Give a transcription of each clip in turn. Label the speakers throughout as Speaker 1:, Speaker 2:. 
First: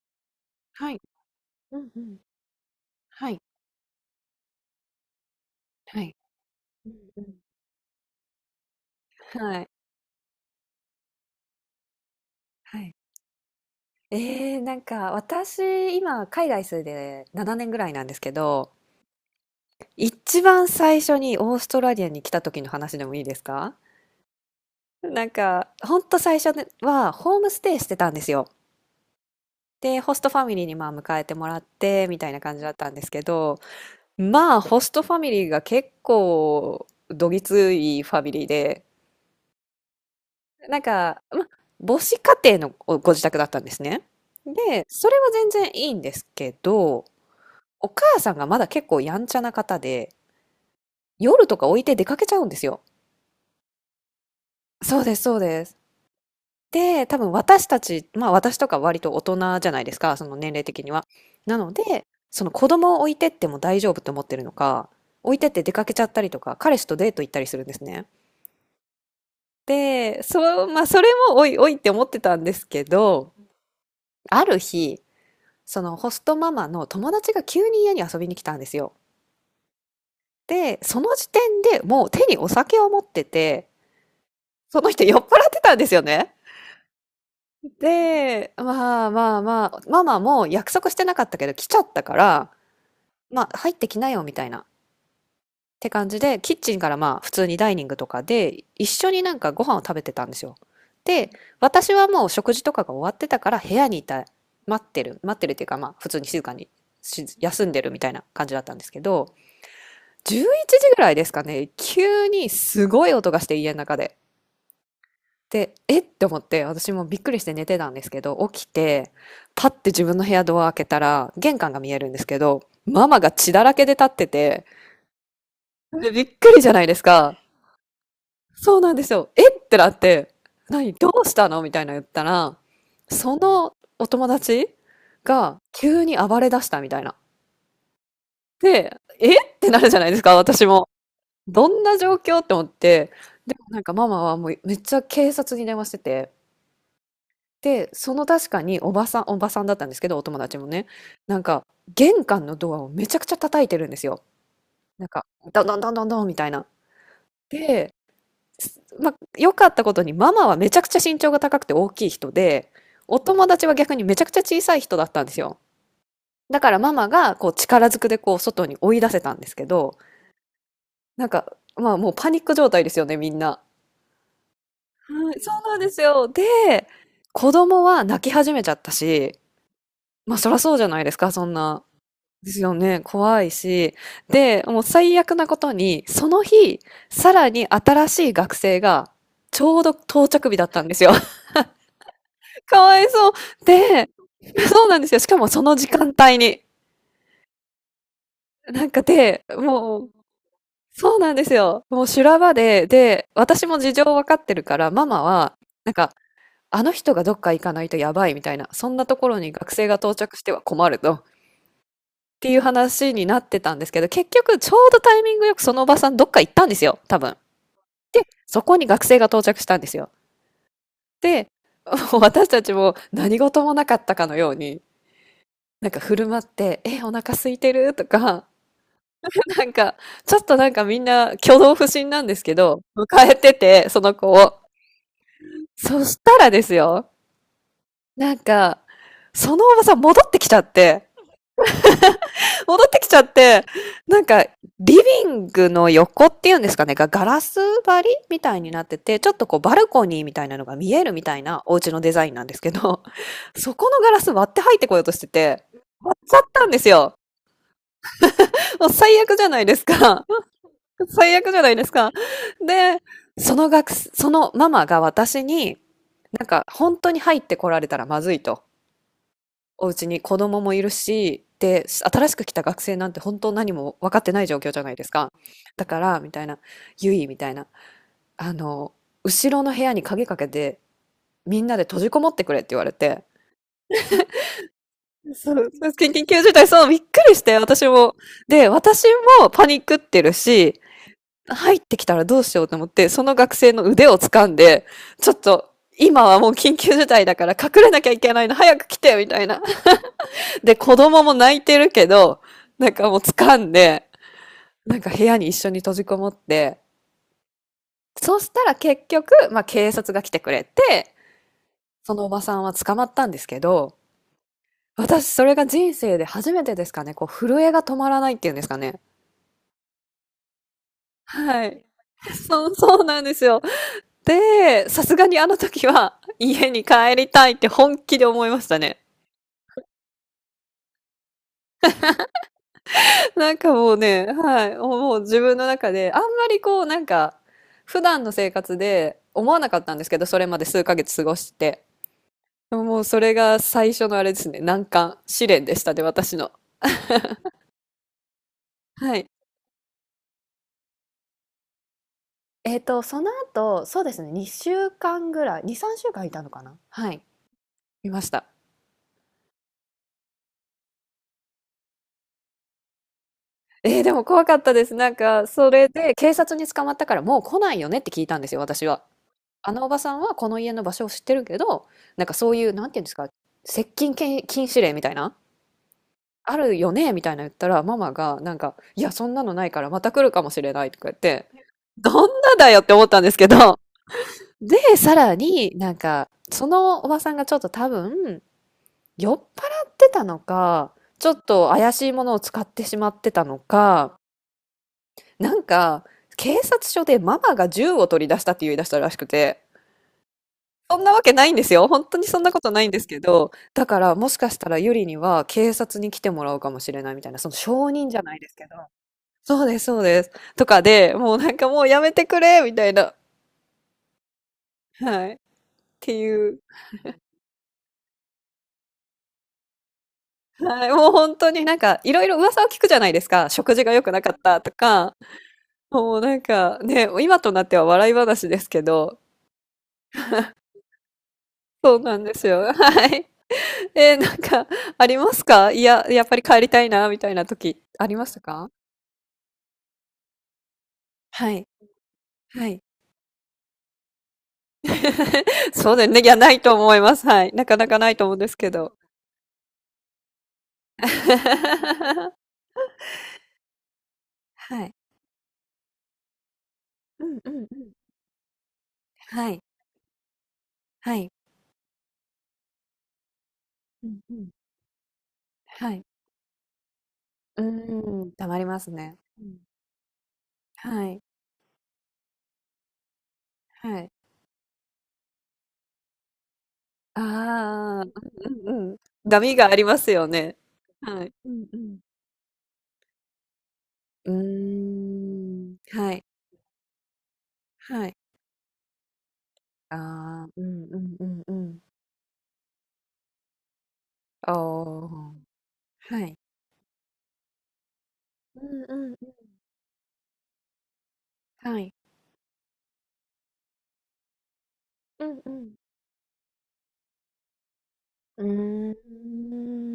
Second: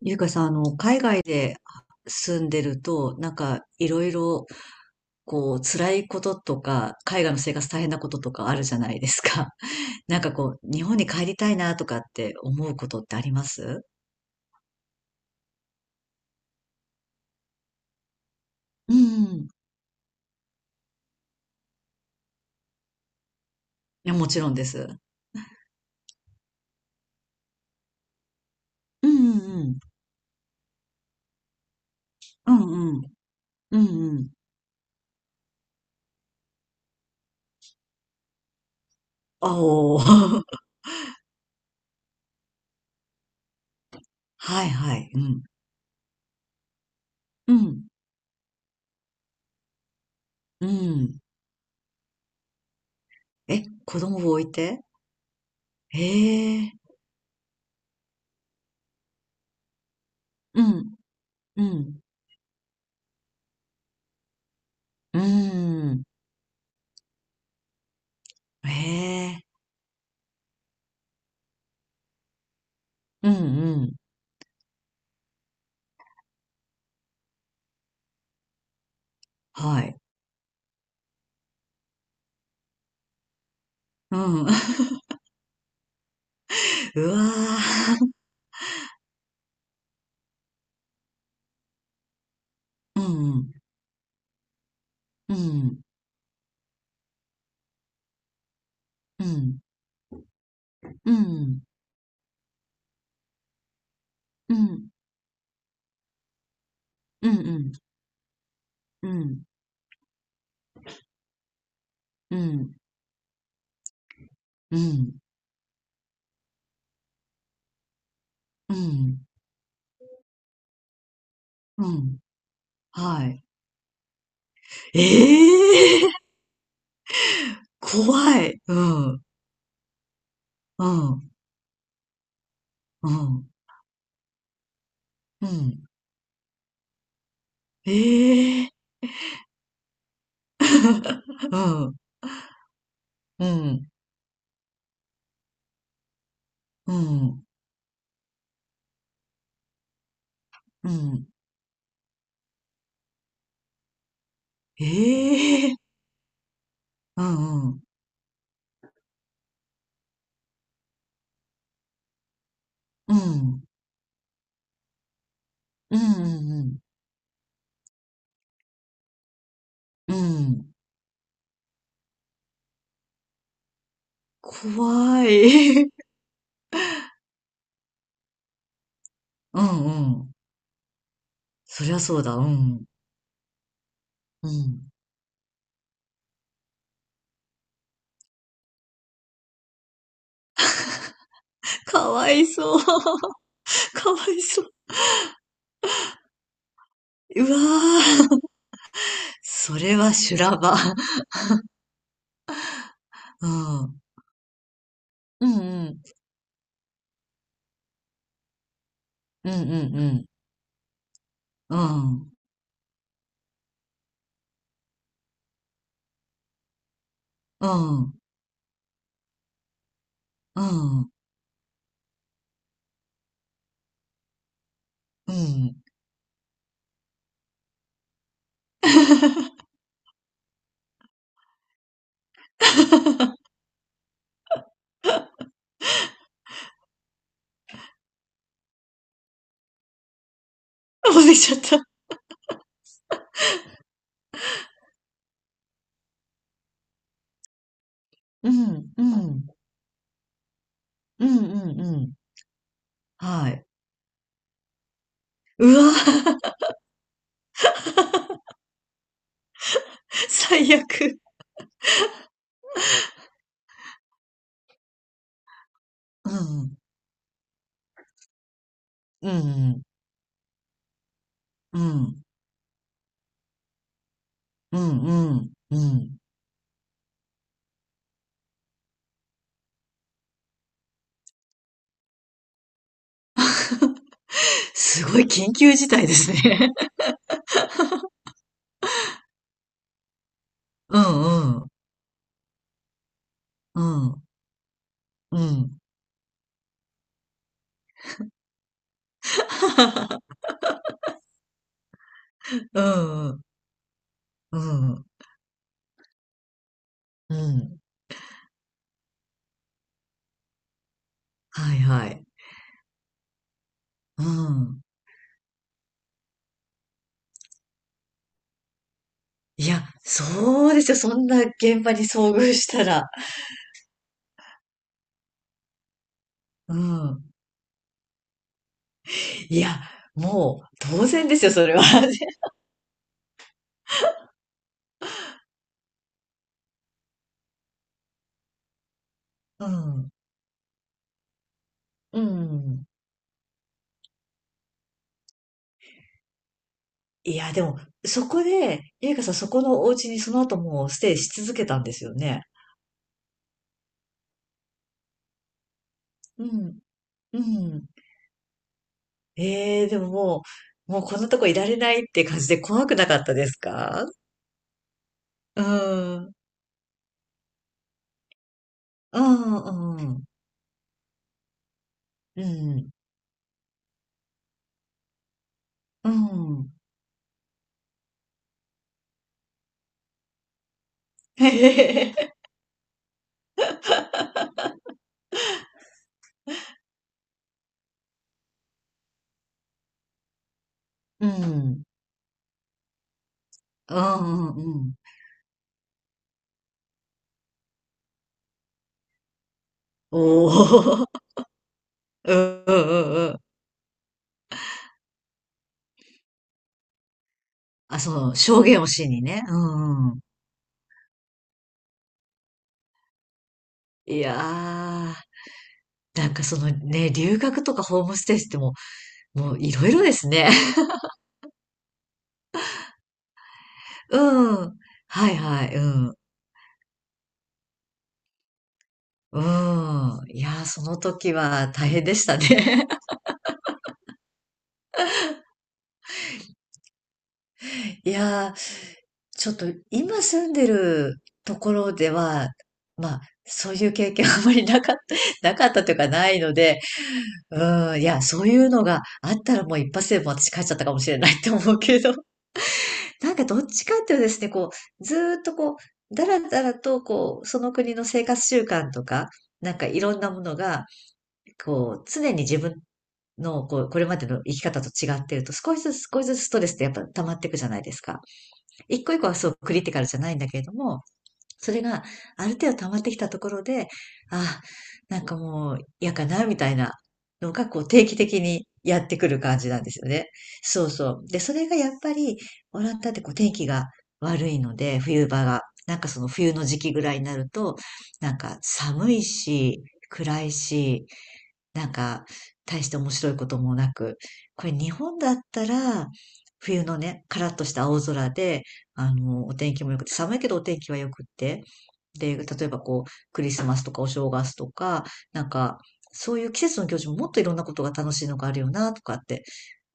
Speaker 1: ゆうかさん、
Speaker 2: は
Speaker 1: 海
Speaker 2: い。
Speaker 1: 外で
Speaker 2: うんうん。
Speaker 1: 住んでると、
Speaker 2: は
Speaker 1: なん
Speaker 2: い。
Speaker 1: か、いろいろ、こう、辛
Speaker 2: は
Speaker 1: い
Speaker 2: い。
Speaker 1: ことと
Speaker 2: うん
Speaker 1: か、
Speaker 2: う
Speaker 1: 海外
Speaker 2: ん。
Speaker 1: の生活大変なこととかあるじゃないですか。
Speaker 2: はい。
Speaker 1: なんかこう、日本に帰りたいなとかって思う
Speaker 2: は
Speaker 1: こ
Speaker 2: い。
Speaker 1: とってあります？
Speaker 2: ええ、なんか私、今海外住んで7年ぐらいなんですけど、
Speaker 1: うん。い
Speaker 2: 一番最初にオーストラリアに来た時の話でもいいですか？
Speaker 1: や、もちろんです。
Speaker 2: なんか、ほんと最初ではホームステイしてたんですよ。
Speaker 1: うんうんうん。
Speaker 2: で、ホストファミリーにまあ迎えてもらってみたいな
Speaker 1: う
Speaker 2: 感じだったん
Speaker 1: んう
Speaker 2: です
Speaker 1: ん。
Speaker 2: けど、
Speaker 1: うんうん。
Speaker 2: まあホストファミリーが結構どぎついファミリーで、
Speaker 1: あおー。
Speaker 2: なんか、ま、母子家庭のおご自宅だったんですね。
Speaker 1: はい
Speaker 2: で、
Speaker 1: は
Speaker 2: そ
Speaker 1: い。
Speaker 2: れ
Speaker 1: う
Speaker 2: は
Speaker 1: ん。
Speaker 2: 全然いいんですけど、
Speaker 1: う
Speaker 2: お
Speaker 1: ん。
Speaker 2: 母さんがまだ結構やんちゃな方で、
Speaker 1: うん。
Speaker 2: 夜とか置いて出かけちゃうんですよ。
Speaker 1: え、子供を置いて？
Speaker 2: そうです、そうです。
Speaker 1: へえ。
Speaker 2: で、多分私たち、まあ私とか割と大人じゃないですか、その年
Speaker 1: う
Speaker 2: 齢的に
Speaker 1: ん。
Speaker 2: は。な
Speaker 1: う
Speaker 2: の
Speaker 1: ん。
Speaker 2: で、その子供を置いてっても大丈夫と思ってるのか、
Speaker 1: う
Speaker 2: 置いてって出かけち
Speaker 1: ん。
Speaker 2: ゃったりとか、彼氏とデート行ったりするんですね。
Speaker 1: へえ。
Speaker 2: で、そう、まあそれもおいおいって思ってたんですけ
Speaker 1: う
Speaker 2: ど、
Speaker 1: んうん。
Speaker 2: ある日、そのホストママの友達が急に家に遊びに来たんですよ。
Speaker 1: はい。
Speaker 2: で、その時点でもう手にお酒を持ってて、
Speaker 1: うん。
Speaker 2: その 人酔っ払ってたんですよね。
Speaker 1: うわー。
Speaker 2: で、まあまあまあ、ママも約束してなかったけど来ちゃったから、
Speaker 1: う
Speaker 2: ま
Speaker 1: ん。
Speaker 2: あ入ってきなよみたいなっ
Speaker 1: うん。
Speaker 2: て感じで、キッチンからまあ普通にダイニングとかで一緒に
Speaker 1: う
Speaker 2: なんか
Speaker 1: ん。
Speaker 2: ご飯を食べてたんですよ。
Speaker 1: う
Speaker 2: で、
Speaker 1: ん。
Speaker 2: 私はもう食事とかが終わってたから部屋にいた、
Speaker 1: う
Speaker 2: 待
Speaker 1: ん。
Speaker 2: ってる、待ってるっていうかまあ普通に静かにし
Speaker 1: う
Speaker 2: 休ん
Speaker 1: ん。
Speaker 2: でるみたいな感じだったんですけ
Speaker 1: う
Speaker 2: ど、
Speaker 1: ん。
Speaker 2: 11時ぐらいですかね、急
Speaker 1: うん。
Speaker 2: に
Speaker 1: うん。
Speaker 2: すごい音がして家の中で。で、えって思って、私もびっくりして寝てたんですけど、起き
Speaker 1: う
Speaker 2: て、
Speaker 1: ん。
Speaker 2: パッて自分の部屋ドア開けたら、玄関が
Speaker 1: う
Speaker 2: 見えるんで
Speaker 1: ん。
Speaker 2: すけど、ママ
Speaker 1: は
Speaker 2: が
Speaker 1: い。
Speaker 2: 血だらけで立ってて、
Speaker 1: ええ
Speaker 2: でび
Speaker 1: ー。
Speaker 2: っくりじゃないですか。
Speaker 1: 怖い。
Speaker 2: そう
Speaker 1: う
Speaker 2: なんです
Speaker 1: ん。
Speaker 2: よ。えってなって、
Speaker 1: う
Speaker 2: 何どう
Speaker 1: ん。
Speaker 2: したのみたいな言ったら、
Speaker 1: う
Speaker 2: そ
Speaker 1: ん。
Speaker 2: のお友達
Speaker 1: う
Speaker 2: が
Speaker 1: ん。
Speaker 2: 急に暴れ出したみたいな。
Speaker 1: ええー。
Speaker 2: で、えってなるじゃないですか、私も。
Speaker 1: う
Speaker 2: どん
Speaker 1: ん。
Speaker 2: な状況って思って、
Speaker 1: う
Speaker 2: でもなん
Speaker 1: ん。
Speaker 2: かママはもうめっちゃ警察に電話してて、
Speaker 1: うん。
Speaker 2: で、その確かにおばさん、おばさんだったんですけど、お友達もね、
Speaker 1: うん。
Speaker 2: なんか玄関のドアをめちゃくちゃ叩いてるんですよ。なんか、どん
Speaker 1: ええ
Speaker 2: ど
Speaker 1: ー。
Speaker 2: んどんどんどんみたいな。
Speaker 1: うん。
Speaker 2: で、まあ、良かったことにママはめちゃくちゃ身長が高くて大きい人で、
Speaker 1: う
Speaker 2: お友
Speaker 1: ん。
Speaker 2: 達は逆にめちゃくちゃ小さい人だったんですよ。
Speaker 1: うん。
Speaker 2: だ
Speaker 1: う
Speaker 2: から
Speaker 1: ん。
Speaker 2: ママがこう力ずくでこう外に追い出せたんですけど、
Speaker 1: うん。
Speaker 2: なんか、まあもうパニック状態ですよね、みんな。
Speaker 1: 怖
Speaker 2: はい、そうなんで
Speaker 1: い。
Speaker 2: すよ。で、子供は泣き始めちゃったし、
Speaker 1: うんうん。
Speaker 2: まあそらそうじゃないですか、そんな。
Speaker 1: そりゃそうだ。う
Speaker 2: ですよ
Speaker 1: ん。
Speaker 2: ね、怖いし。
Speaker 1: う
Speaker 2: で、もう
Speaker 1: ん。
Speaker 2: 最悪なことに、その日、さらに新しい学生が、ちょうど到着日だったんですよ。
Speaker 1: かわいそう。
Speaker 2: かわいそう。で、
Speaker 1: かわいそう。
Speaker 2: そうなんですよ。しかもその時間帯に。
Speaker 1: うわー。
Speaker 2: なんか で、
Speaker 1: それ
Speaker 2: もう、
Speaker 1: は修羅場。
Speaker 2: そう なんですよ。もう修羅場で、で、
Speaker 1: う
Speaker 2: 私も事
Speaker 1: ん。
Speaker 2: 情わかってるから、ママ
Speaker 1: う
Speaker 2: は、
Speaker 1: ん、う
Speaker 2: なん
Speaker 1: ん。
Speaker 2: か、あの人がどっか行かないとやばいみたいな、そんなところ
Speaker 1: う
Speaker 2: に
Speaker 1: ん、うん、
Speaker 2: 学生が
Speaker 1: う
Speaker 2: 到
Speaker 1: ん。
Speaker 2: 着しては困ると、っ
Speaker 1: うん、
Speaker 2: ていう話になってたんですけど、結局ちょうどタイミングよくそのおばさんどっか行ったんですよ、多分。
Speaker 1: うん、
Speaker 2: で、そこに学生が到着したんですよ。
Speaker 1: うん。
Speaker 2: で、もう私たちも何事もなかったかのように、
Speaker 1: うん。
Speaker 2: なんか振る舞って、え、お腹空いてるとか、なんか、ちょっとなんかみんな挙動不審なんですけど、迎えてて、その子を。そしたらですよ、なんか、そのおばさん戻ってきちゃって、
Speaker 1: もう出ちゃった。
Speaker 2: 戻ってきちゃって、なんか、リビングの横っていうんですかね、がガラス張りみ
Speaker 1: う
Speaker 2: たいになっ
Speaker 1: ん、
Speaker 2: て
Speaker 1: う
Speaker 2: て、ちょっと
Speaker 1: ん。
Speaker 2: こうバルコニーみたいなのが見えるみ
Speaker 1: う
Speaker 2: た
Speaker 1: ん、
Speaker 2: いなお
Speaker 1: うん、
Speaker 2: 家
Speaker 1: う
Speaker 2: のデ
Speaker 1: ん。
Speaker 2: ザインなんですけど、
Speaker 1: は い。
Speaker 2: そこのガラス割って入ってこようとしてて、
Speaker 1: うわ
Speaker 2: 割っちゃ
Speaker 1: ー。
Speaker 2: ったんですよ。もう最悪じゃないですか。
Speaker 1: 最 悪。
Speaker 2: 最悪じゃないですか。で、その学生、そのママが私に、
Speaker 1: う
Speaker 2: なんか
Speaker 1: ん、
Speaker 2: 本当に入ってこられたらまずいと。
Speaker 1: うん、うん。
Speaker 2: お家に子供もいるし、
Speaker 1: う
Speaker 2: で、
Speaker 1: ん、
Speaker 2: 新しく来た学生なんて本当何も分かってない状況
Speaker 1: う
Speaker 2: じゃない
Speaker 1: ん
Speaker 2: ですか。
Speaker 1: うん、う
Speaker 2: だか
Speaker 1: ん。
Speaker 2: ら、みたいな、ゆい、みたいな、あの、後ろの部屋に鍵かけて、みんなで閉じこもってくれって言われて、
Speaker 1: すごい
Speaker 2: そ
Speaker 1: 緊
Speaker 2: う、
Speaker 1: 急事態で
Speaker 2: 緊
Speaker 1: す
Speaker 2: 急事態、
Speaker 1: ね。
Speaker 2: そう、びっくりして、私も。で、私もパニックってるし、
Speaker 1: うん、うん。
Speaker 2: 入ってきたらどうしようと思って、その学生
Speaker 1: う
Speaker 2: の腕を
Speaker 1: ん、
Speaker 2: 掴んで、ちょっ
Speaker 1: う
Speaker 2: と、
Speaker 1: ん。
Speaker 2: 今はもう緊急事態だから隠れなきゃいけないの、早く来て、みたいな。で、子供も泣いてるけど、
Speaker 1: う
Speaker 2: なんかもう
Speaker 1: んうん、
Speaker 2: 掴んで、
Speaker 1: う
Speaker 2: なん
Speaker 1: ん。
Speaker 2: か部屋に一緒に閉じこもって、
Speaker 1: うん。
Speaker 2: そしたら結局、まあ警察が来てくれて、
Speaker 1: はいは
Speaker 2: その
Speaker 1: い。
Speaker 2: おばさんは捕まったんですけど、
Speaker 1: うん。
Speaker 2: 私それが人生で初めてですかね、こう震えが止まらないっていうんですかね。
Speaker 1: いや、そうですよ。そんな
Speaker 2: は
Speaker 1: 現
Speaker 2: い。
Speaker 1: 場に遭 遇
Speaker 2: そ
Speaker 1: し
Speaker 2: う、
Speaker 1: た
Speaker 2: そ
Speaker 1: ら。
Speaker 2: うなんですよ。で、さすがにあの時は家
Speaker 1: う
Speaker 2: に帰
Speaker 1: ん。
Speaker 2: りたいって本気で思いましたね。
Speaker 1: いや、もう当然ですよ、それは。
Speaker 2: なんかもうね、はい、もう自分の中で、あんまりこう、なんか、普段の生活で思わ
Speaker 1: う
Speaker 2: なかったんです
Speaker 1: ん。
Speaker 2: けど、それまで数ヶ月過ごして。
Speaker 1: う
Speaker 2: でも
Speaker 1: ん。
Speaker 2: もうそれが最初のあれですね、難関、試練でしたね、私の。
Speaker 1: いや、でも、そこで、ゆ
Speaker 2: は
Speaker 1: いか
Speaker 2: い。
Speaker 1: さん、そこのお家にその後もうステイし続けたんですよね。
Speaker 2: えっと、その後、そうですね、2週間ぐらい、2、3週間いた
Speaker 1: う
Speaker 2: のかな
Speaker 1: ん。
Speaker 2: はい。
Speaker 1: うん。
Speaker 2: いました。
Speaker 1: ええでももうこんなとこいられないって感じで怖くなかったです
Speaker 2: えー、
Speaker 1: か？
Speaker 2: でも怖かったです。なんか、
Speaker 1: うん。
Speaker 2: それで
Speaker 1: うん、
Speaker 2: 警察に捕まったからもう来ないよねって聞いたんですよ、私は。あのお
Speaker 1: う
Speaker 2: ばさん
Speaker 1: ん。
Speaker 2: はこの家の場所を知ってるけど、なんか
Speaker 1: う
Speaker 2: そういう、な
Speaker 1: ん。
Speaker 2: んていうんですか、接近禁止令みたいな、
Speaker 1: う
Speaker 2: あ
Speaker 1: ん。うん。
Speaker 2: るよねみたいな言ったら、ママが、なんか、いや、そんなのないからまた来るかもしれないとか言って、ど んなだよって思ったんですけど、で、さらになんか、そのおばさんがちょっと多分、酔っ払ってたのか、
Speaker 1: う
Speaker 2: ちょっと
Speaker 1: ん。
Speaker 2: 怪しいものを使ってしまってたの
Speaker 1: う
Speaker 2: か、
Speaker 1: ん、うん、うん。
Speaker 2: なんか、警察署でママが銃を取り出したって言い出したらしくて、
Speaker 1: お
Speaker 2: そん
Speaker 1: ー、
Speaker 2: なわけ ないんですよ。本当に
Speaker 1: う
Speaker 2: そんなこ
Speaker 1: ん
Speaker 2: と
Speaker 1: う
Speaker 2: ない
Speaker 1: ん
Speaker 2: んです
Speaker 1: う
Speaker 2: け
Speaker 1: んうん。
Speaker 2: ど、だからもしかしたらユリには警察に来てもらうかもしれないみたいな、その証
Speaker 1: あ、
Speaker 2: 人
Speaker 1: そ
Speaker 2: じゃな
Speaker 1: の、
Speaker 2: いです
Speaker 1: 証
Speaker 2: けど。
Speaker 1: 言をしにね。う
Speaker 2: そうです、そう
Speaker 1: んうん。
Speaker 2: です。とかで、もうなんかもうやめてくれみたいな。
Speaker 1: いやー、
Speaker 2: はい。って
Speaker 1: なんか
Speaker 2: い
Speaker 1: そ
Speaker 2: う。
Speaker 1: のね、留学とかホームステイってもう、もういろいろですね。
Speaker 2: はい。もう本当になんかいろいろ噂を聞くじゃないですか。食事が良く なかっ
Speaker 1: う
Speaker 2: たと
Speaker 1: ん。
Speaker 2: か。
Speaker 1: はいはい、う
Speaker 2: も
Speaker 1: ん。
Speaker 2: うなんかね、今となっては笑い話ですけど。
Speaker 1: うん。いやー、その時は大
Speaker 2: そう
Speaker 1: 変で
Speaker 2: なん
Speaker 1: し
Speaker 2: で
Speaker 1: た
Speaker 2: すよ。
Speaker 1: ね。
Speaker 2: はい。えー、なんかありますかいや、やっぱり帰りたいな、みたいな時 あ
Speaker 1: い
Speaker 2: りました
Speaker 1: やー、
Speaker 2: か
Speaker 1: ちょっと今住んでる
Speaker 2: は
Speaker 1: と
Speaker 2: い。
Speaker 1: ころでは、
Speaker 2: はい。
Speaker 1: まあ、そういう経験あんまりなかった、なか った
Speaker 2: そ
Speaker 1: とい
Speaker 2: う
Speaker 1: う
Speaker 2: だ
Speaker 1: か
Speaker 2: よね。い
Speaker 1: な
Speaker 2: や、
Speaker 1: い
Speaker 2: な
Speaker 1: の
Speaker 2: いと
Speaker 1: で、
Speaker 2: 思います。はい。なかな
Speaker 1: う
Speaker 2: か
Speaker 1: ん、い
Speaker 2: ない
Speaker 1: や、
Speaker 2: と思うん
Speaker 1: そう
Speaker 2: で
Speaker 1: い
Speaker 2: す
Speaker 1: う
Speaker 2: け
Speaker 1: の
Speaker 2: ど。
Speaker 1: があったらもう一発でもう私帰っちゃったかもしれないって思うけど。なんかどっちかっていうとですね、こ
Speaker 2: はい。
Speaker 1: う、ずーっとこう、だらだらと
Speaker 2: うん
Speaker 1: こう、
Speaker 2: うん
Speaker 1: その
Speaker 2: うん。
Speaker 1: 国の生活習慣とか、
Speaker 2: はい。
Speaker 1: なんかいろんなものが、
Speaker 2: はい。
Speaker 1: こう、常に自分のこう、こ
Speaker 2: う
Speaker 1: れま
Speaker 2: ん
Speaker 1: で
Speaker 2: う
Speaker 1: の
Speaker 2: ん。
Speaker 1: 生き方と違ってると、少し
Speaker 2: は
Speaker 1: ず
Speaker 2: い。
Speaker 1: つ少しずつストレスってやっぱ溜まっていく
Speaker 2: う
Speaker 1: じゃないですか。
Speaker 2: ーん、溜まります
Speaker 1: 一個
Speaker 2: ね。
Speaker 1: 一個は
Speaker 2: う
Speaker 1: そう
Speaker 2: ん。
Speaker 1: クリティカルじゃないんだけれども、
Speaker 2: はい。
Speaker 1: それが、ある程度溜まってきたところで、
Speaker 2: はい。
Speaker 1: ああ、なんかもう嫌かな、みたいなのが、こう、
Speaker 2: ああ、
Speaker 1: 定期的
Speaker 2: う
Speaker 1: に
Speaker 2: んうんうん。
Speaker 1: やってくる
Speaker 2: 波
Speaker 1: 感
Speaker 2: が
Speaker 1: じ
Speaker 2: あ
Speaker 1: なん
Speaker 2: り
Speaker 1: で
Speaker 2: ま
Speaker 1: すよ
Speaker 2: すよ
Speaker 1: ね。
Speaker 2: ね。
Speaker 1: そうそ
Speaker 2: は
Speaker 1: う。
Speaker 2: い。
Speaker 1: で、
Speaker 2: う
Speaker 1: それ
Speaker 2: ん
Speaker 1: が
Speaker 2: う
Speaker 1: やっ
Speaker 2: ん。
Speaker 1: ぱり、オランダってこう、天気が
Speaker 2: うー
Speaker 1: 悪いので、冬場が。
Speaker 2: ん。
Speaker 1: なんか
Speaker 2: は
Speaker 1: そ
Speaker 2: い。
Speaker 1: の冬の時期ぐらいになると、
Speaker 2: はい。
Speaker 1: なんか寒いし、暗
Speaker 2: ああ、
Speaker 1: い
Speaker 2: うんう
Speaker 1: し、
Speaker 2: んうんうん。
Speaker 1: なんか、大して面白いこともなく、
Speaker 2: あ
Speaker 1: これ日本だ
Speaker 2: あ。
Speaker 1: ったら、
Speaker 2: はい。
Speaker 1: 冬のね、カラッとした青空
Speaker 2: う
Speaker 1: で、
Speaker 2: んうんうん。
Speaker 1: お天気も良くて、寒いけどお天気は良くって、
Speaker 2: はい。
Speaker 1: で、例えばこう、クリスマスとかお正月とか、
Speaker 2: うん
Speaker 1: なん
Speaker 2: うん。
Speaker 1: か、そういう季節の行事ももっといろんなことが楽しいの
Speaker 2: う
Speaker 1: があるよな、と
Speaker 2: ー
Speaker 1: かって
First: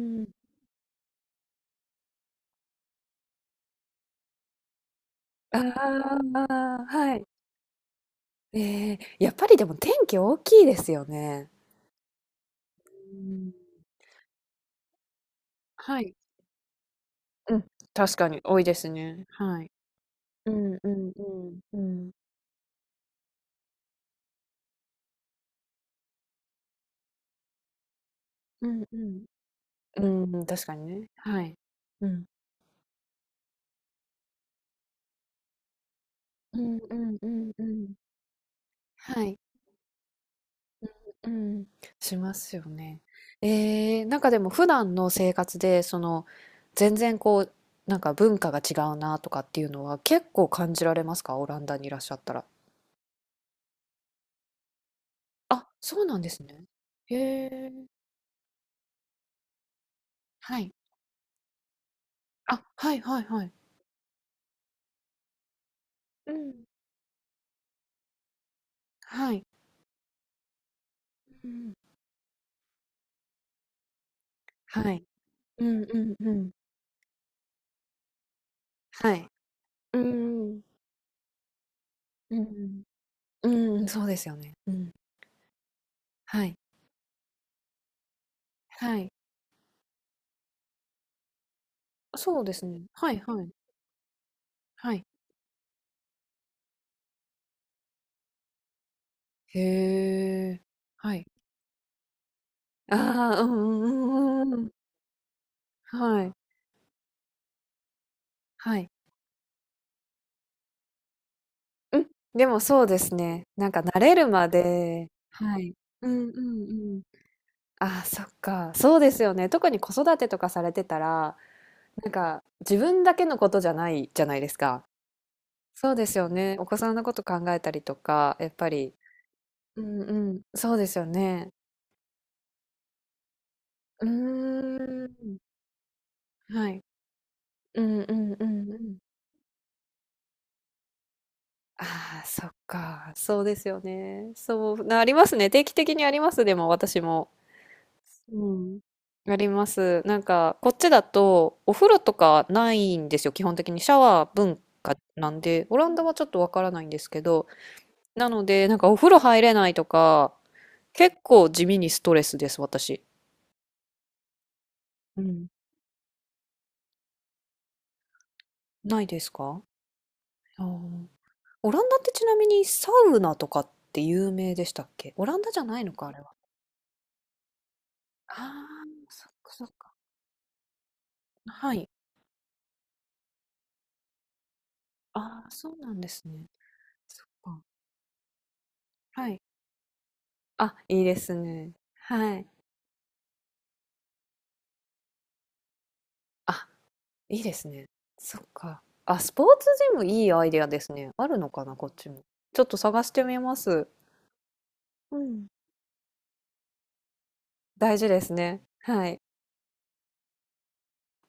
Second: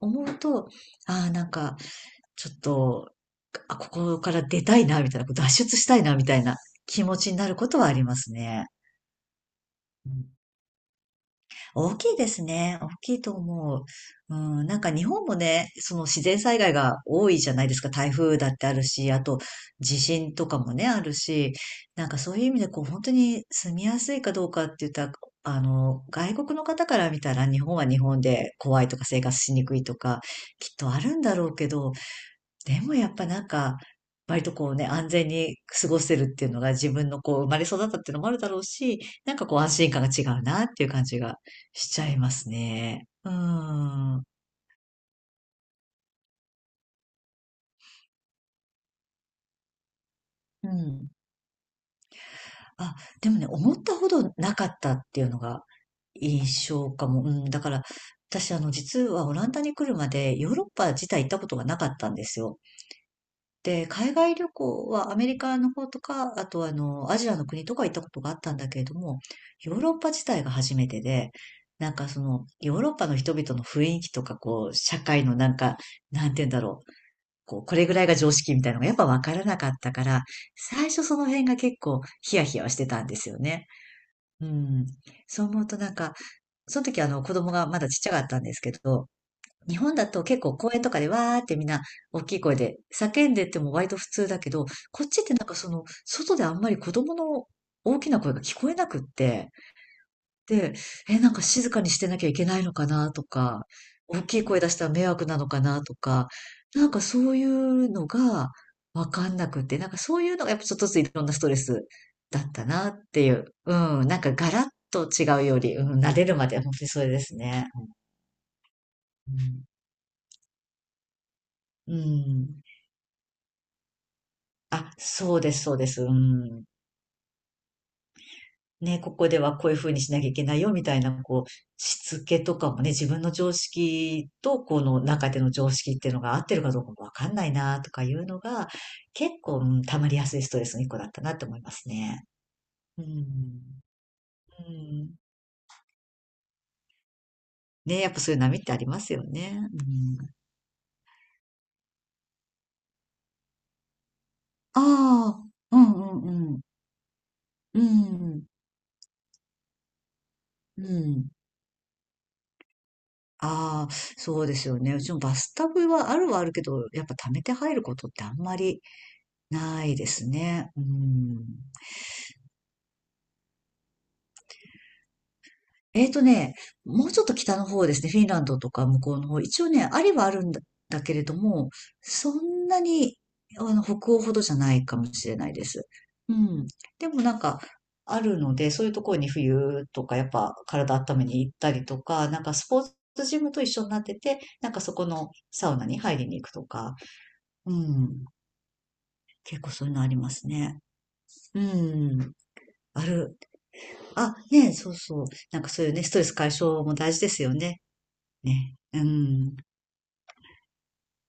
Speaker 1: 思うと、ああ、なんか、ちょっと、あ、ここから出たいな、みたいな、脱
Speaker 2: あ
Speaker 1: 出したいな、みたいな
Speaker 2: あ、
Speaker 1: 気
Speaker 2: は
Speaker 1: 持
Speaker 2: い。
Speaker 1: ちになることはありますね。
Speaker 2: ええ、やっぱりでも天気大きいですよね。
Speaker 1: 大きいですね。大
Speaker 2: う
Speaker 1: きいと
Speaker 2: ん、
Speaker 1: 思う。うん、なんか日本もね、そ
Speaker 2: は
Speaker 1: の
Speaker 2: い。
Speaker 1: 自然災害が多いじゃ
Speaker 2: うん、
Speaker 1: ないですか。台
Speaker 2: 確か
Speaker 1: 風
Speaker 2: に
Speaker 1: だっ
Speaker 2: 多い
Speaker 1: てあ
Speaker 2: で
Speaker 1: る
Speaker 2: す
Speaker 1: し、あ
Speaker 2: ね。
Speaker 1: と
Speaker 2: はい。
Speaker 1: 地震と
Speaker 2: う
Speaker 1: かも
Speaker 2: んう
Speaker 1: ね、あ
Speaker 2: ん
Speaker 1: る
Speaker 2: う
Speaker 1: し、
Speaker 2: ん。う
Speaker 1: なん
Speaker 2: ん。
Speaker 1: かそういう意味でこう本当に住みやすいかどうかって言ったら、外国の方から見たら日本は日本で
Speaker 2: う
Speaker 1: 怖
Speaker 2: ん
Speaker 1: い
Speaker 2: う
Speaker 1: とか生
Speaker 2: ん。
Speaker 1: 活しにくいとか、
Speaker 2: うーん、確
Speaker 1: きっ
Speaker 2: かに
Speaker 1: とあ
Speaker 2: ね。
Speaker 1: るんだ
Speaker 2: は
Speaker 1: ろう
Speaker 2: い。
Speaker 1: けど、
Speaker 2: うん。
Speaker 1: でもやっぱなんか、割とこうね、安全に過ごせるっていう
Speaker 2: う
Speaker 1: のが
Speaker 2: ん
Speaker 1: 自
Speaker 2: う
Speaker 1: 分
Speaker 2: ん
Speaker 1: の
Speaker 2: うんうんう
Speaker 1: こう生
Speaker 2: ん
Speaker 1: ま
Speaker 2: うんうん確か
Speaker 1: れ育
Speaker 2: に
Speaker 1: っ
Speaker 2: ね
Speaker 1: たっていうのもあるだろうし、
Speaker 2: は
Speaker 1: なん
Speaker 2: い。
Speaker 1: かこう安心感が違うなっていう感じ
Speaker 2: う
Speaker 1: が
Speaker 2: ん、
Speaker 1: しちゃ
Speaker 2: し
Speaker 1: いま
Speaker 2: ま
Speaker 1: す
Speaker 2: すよね。
Speaker 1: ね。うー
Speaker 2: えー、なん
Speaker 1: ん。
Speaker 2: かでも普段の生活で、その、全然こう、なんか文化が違うなとかっていうのは結構
Speaker 1: う
Speaker 2: 感じられ
Speaker 1: ん。
Speaker 2: ますかオランダにいらっしゃったら。
Speaker 1: あ、でもね、思ったほどなかったっていうのが
Speaker 2: あ、そうなんですね。
Speaker 1: 印象か
Speaker 2: へ
Speaker 1: も。うん、だ
Speaker 2: え。
Speaker 1: から、私実はオランダに来るまでヨー
Speaker 2: は
Speaker 1: ロッ
Speaker 2: い。
Speaker 1: パ自体行ったことがなかったんですよ。
Speaker 2: あ、はいはいはい。
Speaker 1: で、海外旅行はアメリカの方と
Speaker 2: う
Speaker 1: か、あ
Speaker 2: ん。
Speaker 1: とアジアの国とか行ったことがあったんだけれども、
Speaker 2: はい。
Speaker 1: ヨーロッパ自体が初めてで、
Speaker 2: うん。
Speaker 1: なんかその、ヨーロッパの人々の雰囲気とか、こう、
Speaker 2: は
Speaker 1: 社
Speaker 2: い。
Speaker 1: 会のなん
Speaker 2: う
Speaker 1: か、
Speaker 2: んうん
Speaker 1: な
Speaker 2: う
Speaker 1: んて言う
Speaker 2: ん。
Speaker 1: んだろう。こう、これぐらいが常識みたいなのがやっぱ
Speaker 2: は
Speaker 1: わ
Speaker 2: い。
Speaker 1: からなかった
Speaker 2: うん
Speaker 1: から、
Speaker 2: うん。
Speaker 1: 最初その辺が結構ヒ
Speaker 2: う
Speaker 1: ヤヒヤはし
Speaker 2: ん。
Speaker 1: てたんですよね。
Speaker 2: うん、そうですよ
Speaker 1: う
Speaker 2: ね。う
Speaker 1: ん。
Speaker 2: ん。
Speaker 1: そう思うとなんか、
Speaker 2: はい。
Speaker 1: その時子供がまだちっちゃかったんですけ
Speaker 2: は
Speaker 1: ど、
Speaker 2: い。
Speaker 1: 日本だと結構公園とかでわーってみんな大き
Speaker 2: そ
Speaker 1: い
Speaker 2: うで
Speaker 1: 声
Speaker 2: す
Speaker 1: で
Speaker 2: ね。はい
Speaker 1: 叫ん
Speaker 2: は
Speaker 1: で
Speaker 2: い。
Speaker 1: っても割と普通だけど、
Speaker 2: は
Speaker 1: こ
Speaker 2: い。
Speaker 1: っちってなんかその外であんまり子供の大きな声が聞こえなくって、
Speaker 2: へえ。
Speaker 1: で、
Speaker 2: は
Speaker 1: え、
Speaker 2: い。
Speaker 1: なんか静かにしてなきゃいけないのか
Speaker 2: あ
Speaker 1: なと
Speaker 2: あ、う
Speaker 1: か、
Speaker 2: んう
Speaker 1: 大き
Speaker 2: んう
Speaker 1: い
Speaker 2: んうんう
Speaker 1: 声出
Speaker 2: ん。
Speaker 1: したら迷惑なのかなと
Speaker 2: は
Speaker 1: か、
Speaker 2: い。
Speaker 1: なんかそういうのが
Speaker 2: はい。
Speaker 1: わかんなくって、なんかそういうのがやっぱちょっとずついろんなストレス
Speaker 2: うん、
Speaker 1: だ
Speaker 2: で
Speaker 1: っ
Speaker 2: も
Speaker 1: た
Speaker 2: そう
Speaker 1: なっ
Speaker 2: です
Speaker 1: てい
Speaker 2: ね。
Speaker 1: う。
Speaker 2: なん
Speaker 1: う
Speaker 2: か慣
Speaker 1: ん、
Speaker 2: れ
Speaker 1: なん
Speaker 2: る
Speaker 1: か
Speaker 2: ま
Speaker 1: ガラッ
Speaker 2: で
Speaker 1: と違う
Speaker 2: は
Speaker 1: よ
Speaker 2: い。
Speaker 1: り、うん、
Speaker 2: う
Speaker 1: 慣れ
Speaker 2: んう
Speaker 1: るまで
Speaker 2: ん
Speaker 1: 本当に
Speaker 2: う
Speaker 1: そ
Speaker 2: ん。
Speaker 1: れですね。
Speaker 2: ああ、そっか。そうですよ
Speaker 1: う
Speaker 2: ね。
Speaker 1: ん。
Speaker 2: 特に子育てとかされてたら、
Speaker 1: う
Speaker 2: なんか
Speaker 1: ん、
Speaker 2: 自分だけのことじゃないじゃないですか。
Speaker 1: あ、そうです、そうで
Speaker 2: そう
Speaker 1: す。
Speaker 2: で
Speaker 1: う
Speaker 2: すよね。
Speaker 1: ん。
Speaker 2: お子さんのこと考えたりとか、やっぱり。
Speaker 1: ね、ここではこういう
Speaker 2: う
Speaker 1: ふうに
Speaker 2: ん
Speaker 1: し
Speaker 2: う
Speaker 1: なきゃい
Speaker 2: ん。
Speaker 1: けないよ、
Speaker 2: そう
Speaker 1: み
Speaker 2: で
Speaker 1: た
Speaker 2: す
Speaker 1: い
Speaker 2: よ
Speaker 1: な、こ
Speaker 2: ね。
Speaker 1: う、しつけとかもね、自分の常
Speaker 2: う
Speaker 1: 識と、この
Speaker 2: ー
Speaker 1: 中
Speaker 2: ん。
Speaker 1: での常識っていうのが合ってる
Speaker 2: は
Speaker 1: かど
Speaker 2: い。
Speaker 1: うかもわかんないな、
Speaker 2: う
Speaker 1: と
Speaker 2: ん
Speaker 1: か
Speaker 2: う
Speaker 1: いう
Speaker 2: んう
Speaker 1: の
Speaker 2: ん
Speaker 1: が、
Speaker 2: うん。
Speaker 1: 結構、うん、溜まりやすいストレスの一個だったなって思います
Speaker 2: あ
Speaker 1: ね。
Speaker 2: あ、そっ
Speaker 1: う
Speaker 2: か。そうですよ
Speaker 1: ん。
Speaker 2: ね。
Speaker 1: う
Speaker 2: そうな、あり
Speaker 1: ん。
Speaker 2: ますね。定期的にあります、でも私も。
Speaker 1: ね、やっぱそういう
Speaker 2: う
Speaker 1: 波ってあ
Speaker 2: ん。
Speaker 1: りますよ
Speaker 2: ありま
Speaker 1: ね。う
Speaker 2: す。なん
Speaker 1: ん。
Speaker 2: か、こっちだと、お風呂とかないんですよ。基本的にシャワー文
Speaker 1: あ
Speaker 2: 化なんで、
Speaker 1: あ、う
Speaker 2: オランダは
Speaker 1: ん
Speaker 2: ちょ
Speaker 1: う
Speaker 2: っとわ
Speaker 1: んうん。
Speaker 2: からないんですけど、
Speaker 1: う
Speaker 2: なの
Speaker 1: ん。
Speaker 2: で、なんかお風呂入れないとか、
Speaker 1: う
Speaker 2: 結
Speaker 1: ん。
Speaker 2: 構地味にストレスです、私。
Speaker 1: ああ、そうですよね。うちも
Speaker 2: う
Speaker 1: バ
Speaker 2: ん。
Speaker 1: スタブはあるはあるけど、やっぱ溜めて入ることってあんまり
Speaker 2: ないですか？
Speaker 1: ないです
Speaker 2: あー
Speaker 1: ね。うん。
Speaker 2: オランダってちなみにサウナとかって有名でしたっけ？オランダじゃないのか、あれは。
Speaker 1: ね、もうちょっと北の方ですね。フィン
Speaker 2: あ
Speaker 1: ラン
Speaker 2: あ、
Speaker 1: ドとか向こう
Speaker 2: そ
Speaker 1: の
Speaker 2: っ
Speaker 1: 方。
Speaker 2: か
Speaker 1: 一
Speaker 2: そっ
Speaker 1: 応ね、
Speaker 2: か。
Speaker 1: ありはあるんだ、だけれども、
Speaker 2: はい。
Speaker 1: そんなに、北欧ほどじゃないかもしれ
Speaker 2: あ
Speaker 1: な
Speaker 2: あ、
Speaker 1: いで
Speaker 2: そう
Speaker 1: す。
Speaker 2: なんです
Speaker 1: う
Speaker 2: ね。
Speaker 1: ん。でも
Speaker 2: そっ
Speaker 1: なんか、
Speaker 2: か。
Speaker 1: あるので、そういうところ
Speaker 2: は
Speaker 1: に
Speaker 2: い。
Speaker 1: 冬とか、やっぱ
Speaker 2: あ、
Speaker 1: 体
Speaker 2: いいで
Speaker 1: 温め
Speaker 2: す
Speaker 1: に行った
Speaker 2: ね。
Speaker 1: りとか、
Speaker 2: は
Speaker 1: なん
Speaker 2: い。
Speaker 1: かスポーツジムと一緒になってて、なんかそこのサウナに入りに行くと
Speaker 2: あ、
Speaker 1: か、
Speaker 2: いいです
Speaker 1: う
Speaker 2: ね。
Speaker 1: ん。
Speaker 2: そっか。あ、スポー
Speaker 1: 結
Speaker 2: ツ
Speaker 1: 構そういう
Speaker 2: ジ
Speaker 1: の
Speaker 2: ム
Speaker 1: あり
Speaker 2: い
Speaker 1: ま
Speaker 2: いア
Speaker 1: す
Speaker 2: イデア
Speaker 1: ね。
Speaker 2: ですね。あるの
Speaker 1: う
Speaker 2: かな、こっちも。
Speaker 1: ん。
Speaker 2: ちょっと探
Speaker 1: あ
Speaker 2: して
Speaker 1: る、
Speaker 2: みます。
Speaker 1: あ、ねえ、そう
Speaker 2: う
Speaker 1: そう。
Speaker 2: ん。
Speaker 1: なんかそういうね、ストレス解消も大事ですよね。
Speaker 2: 大事ですね。
Speaker 1: ね。う
Speaker 2: はい。
Speaker 1: ん。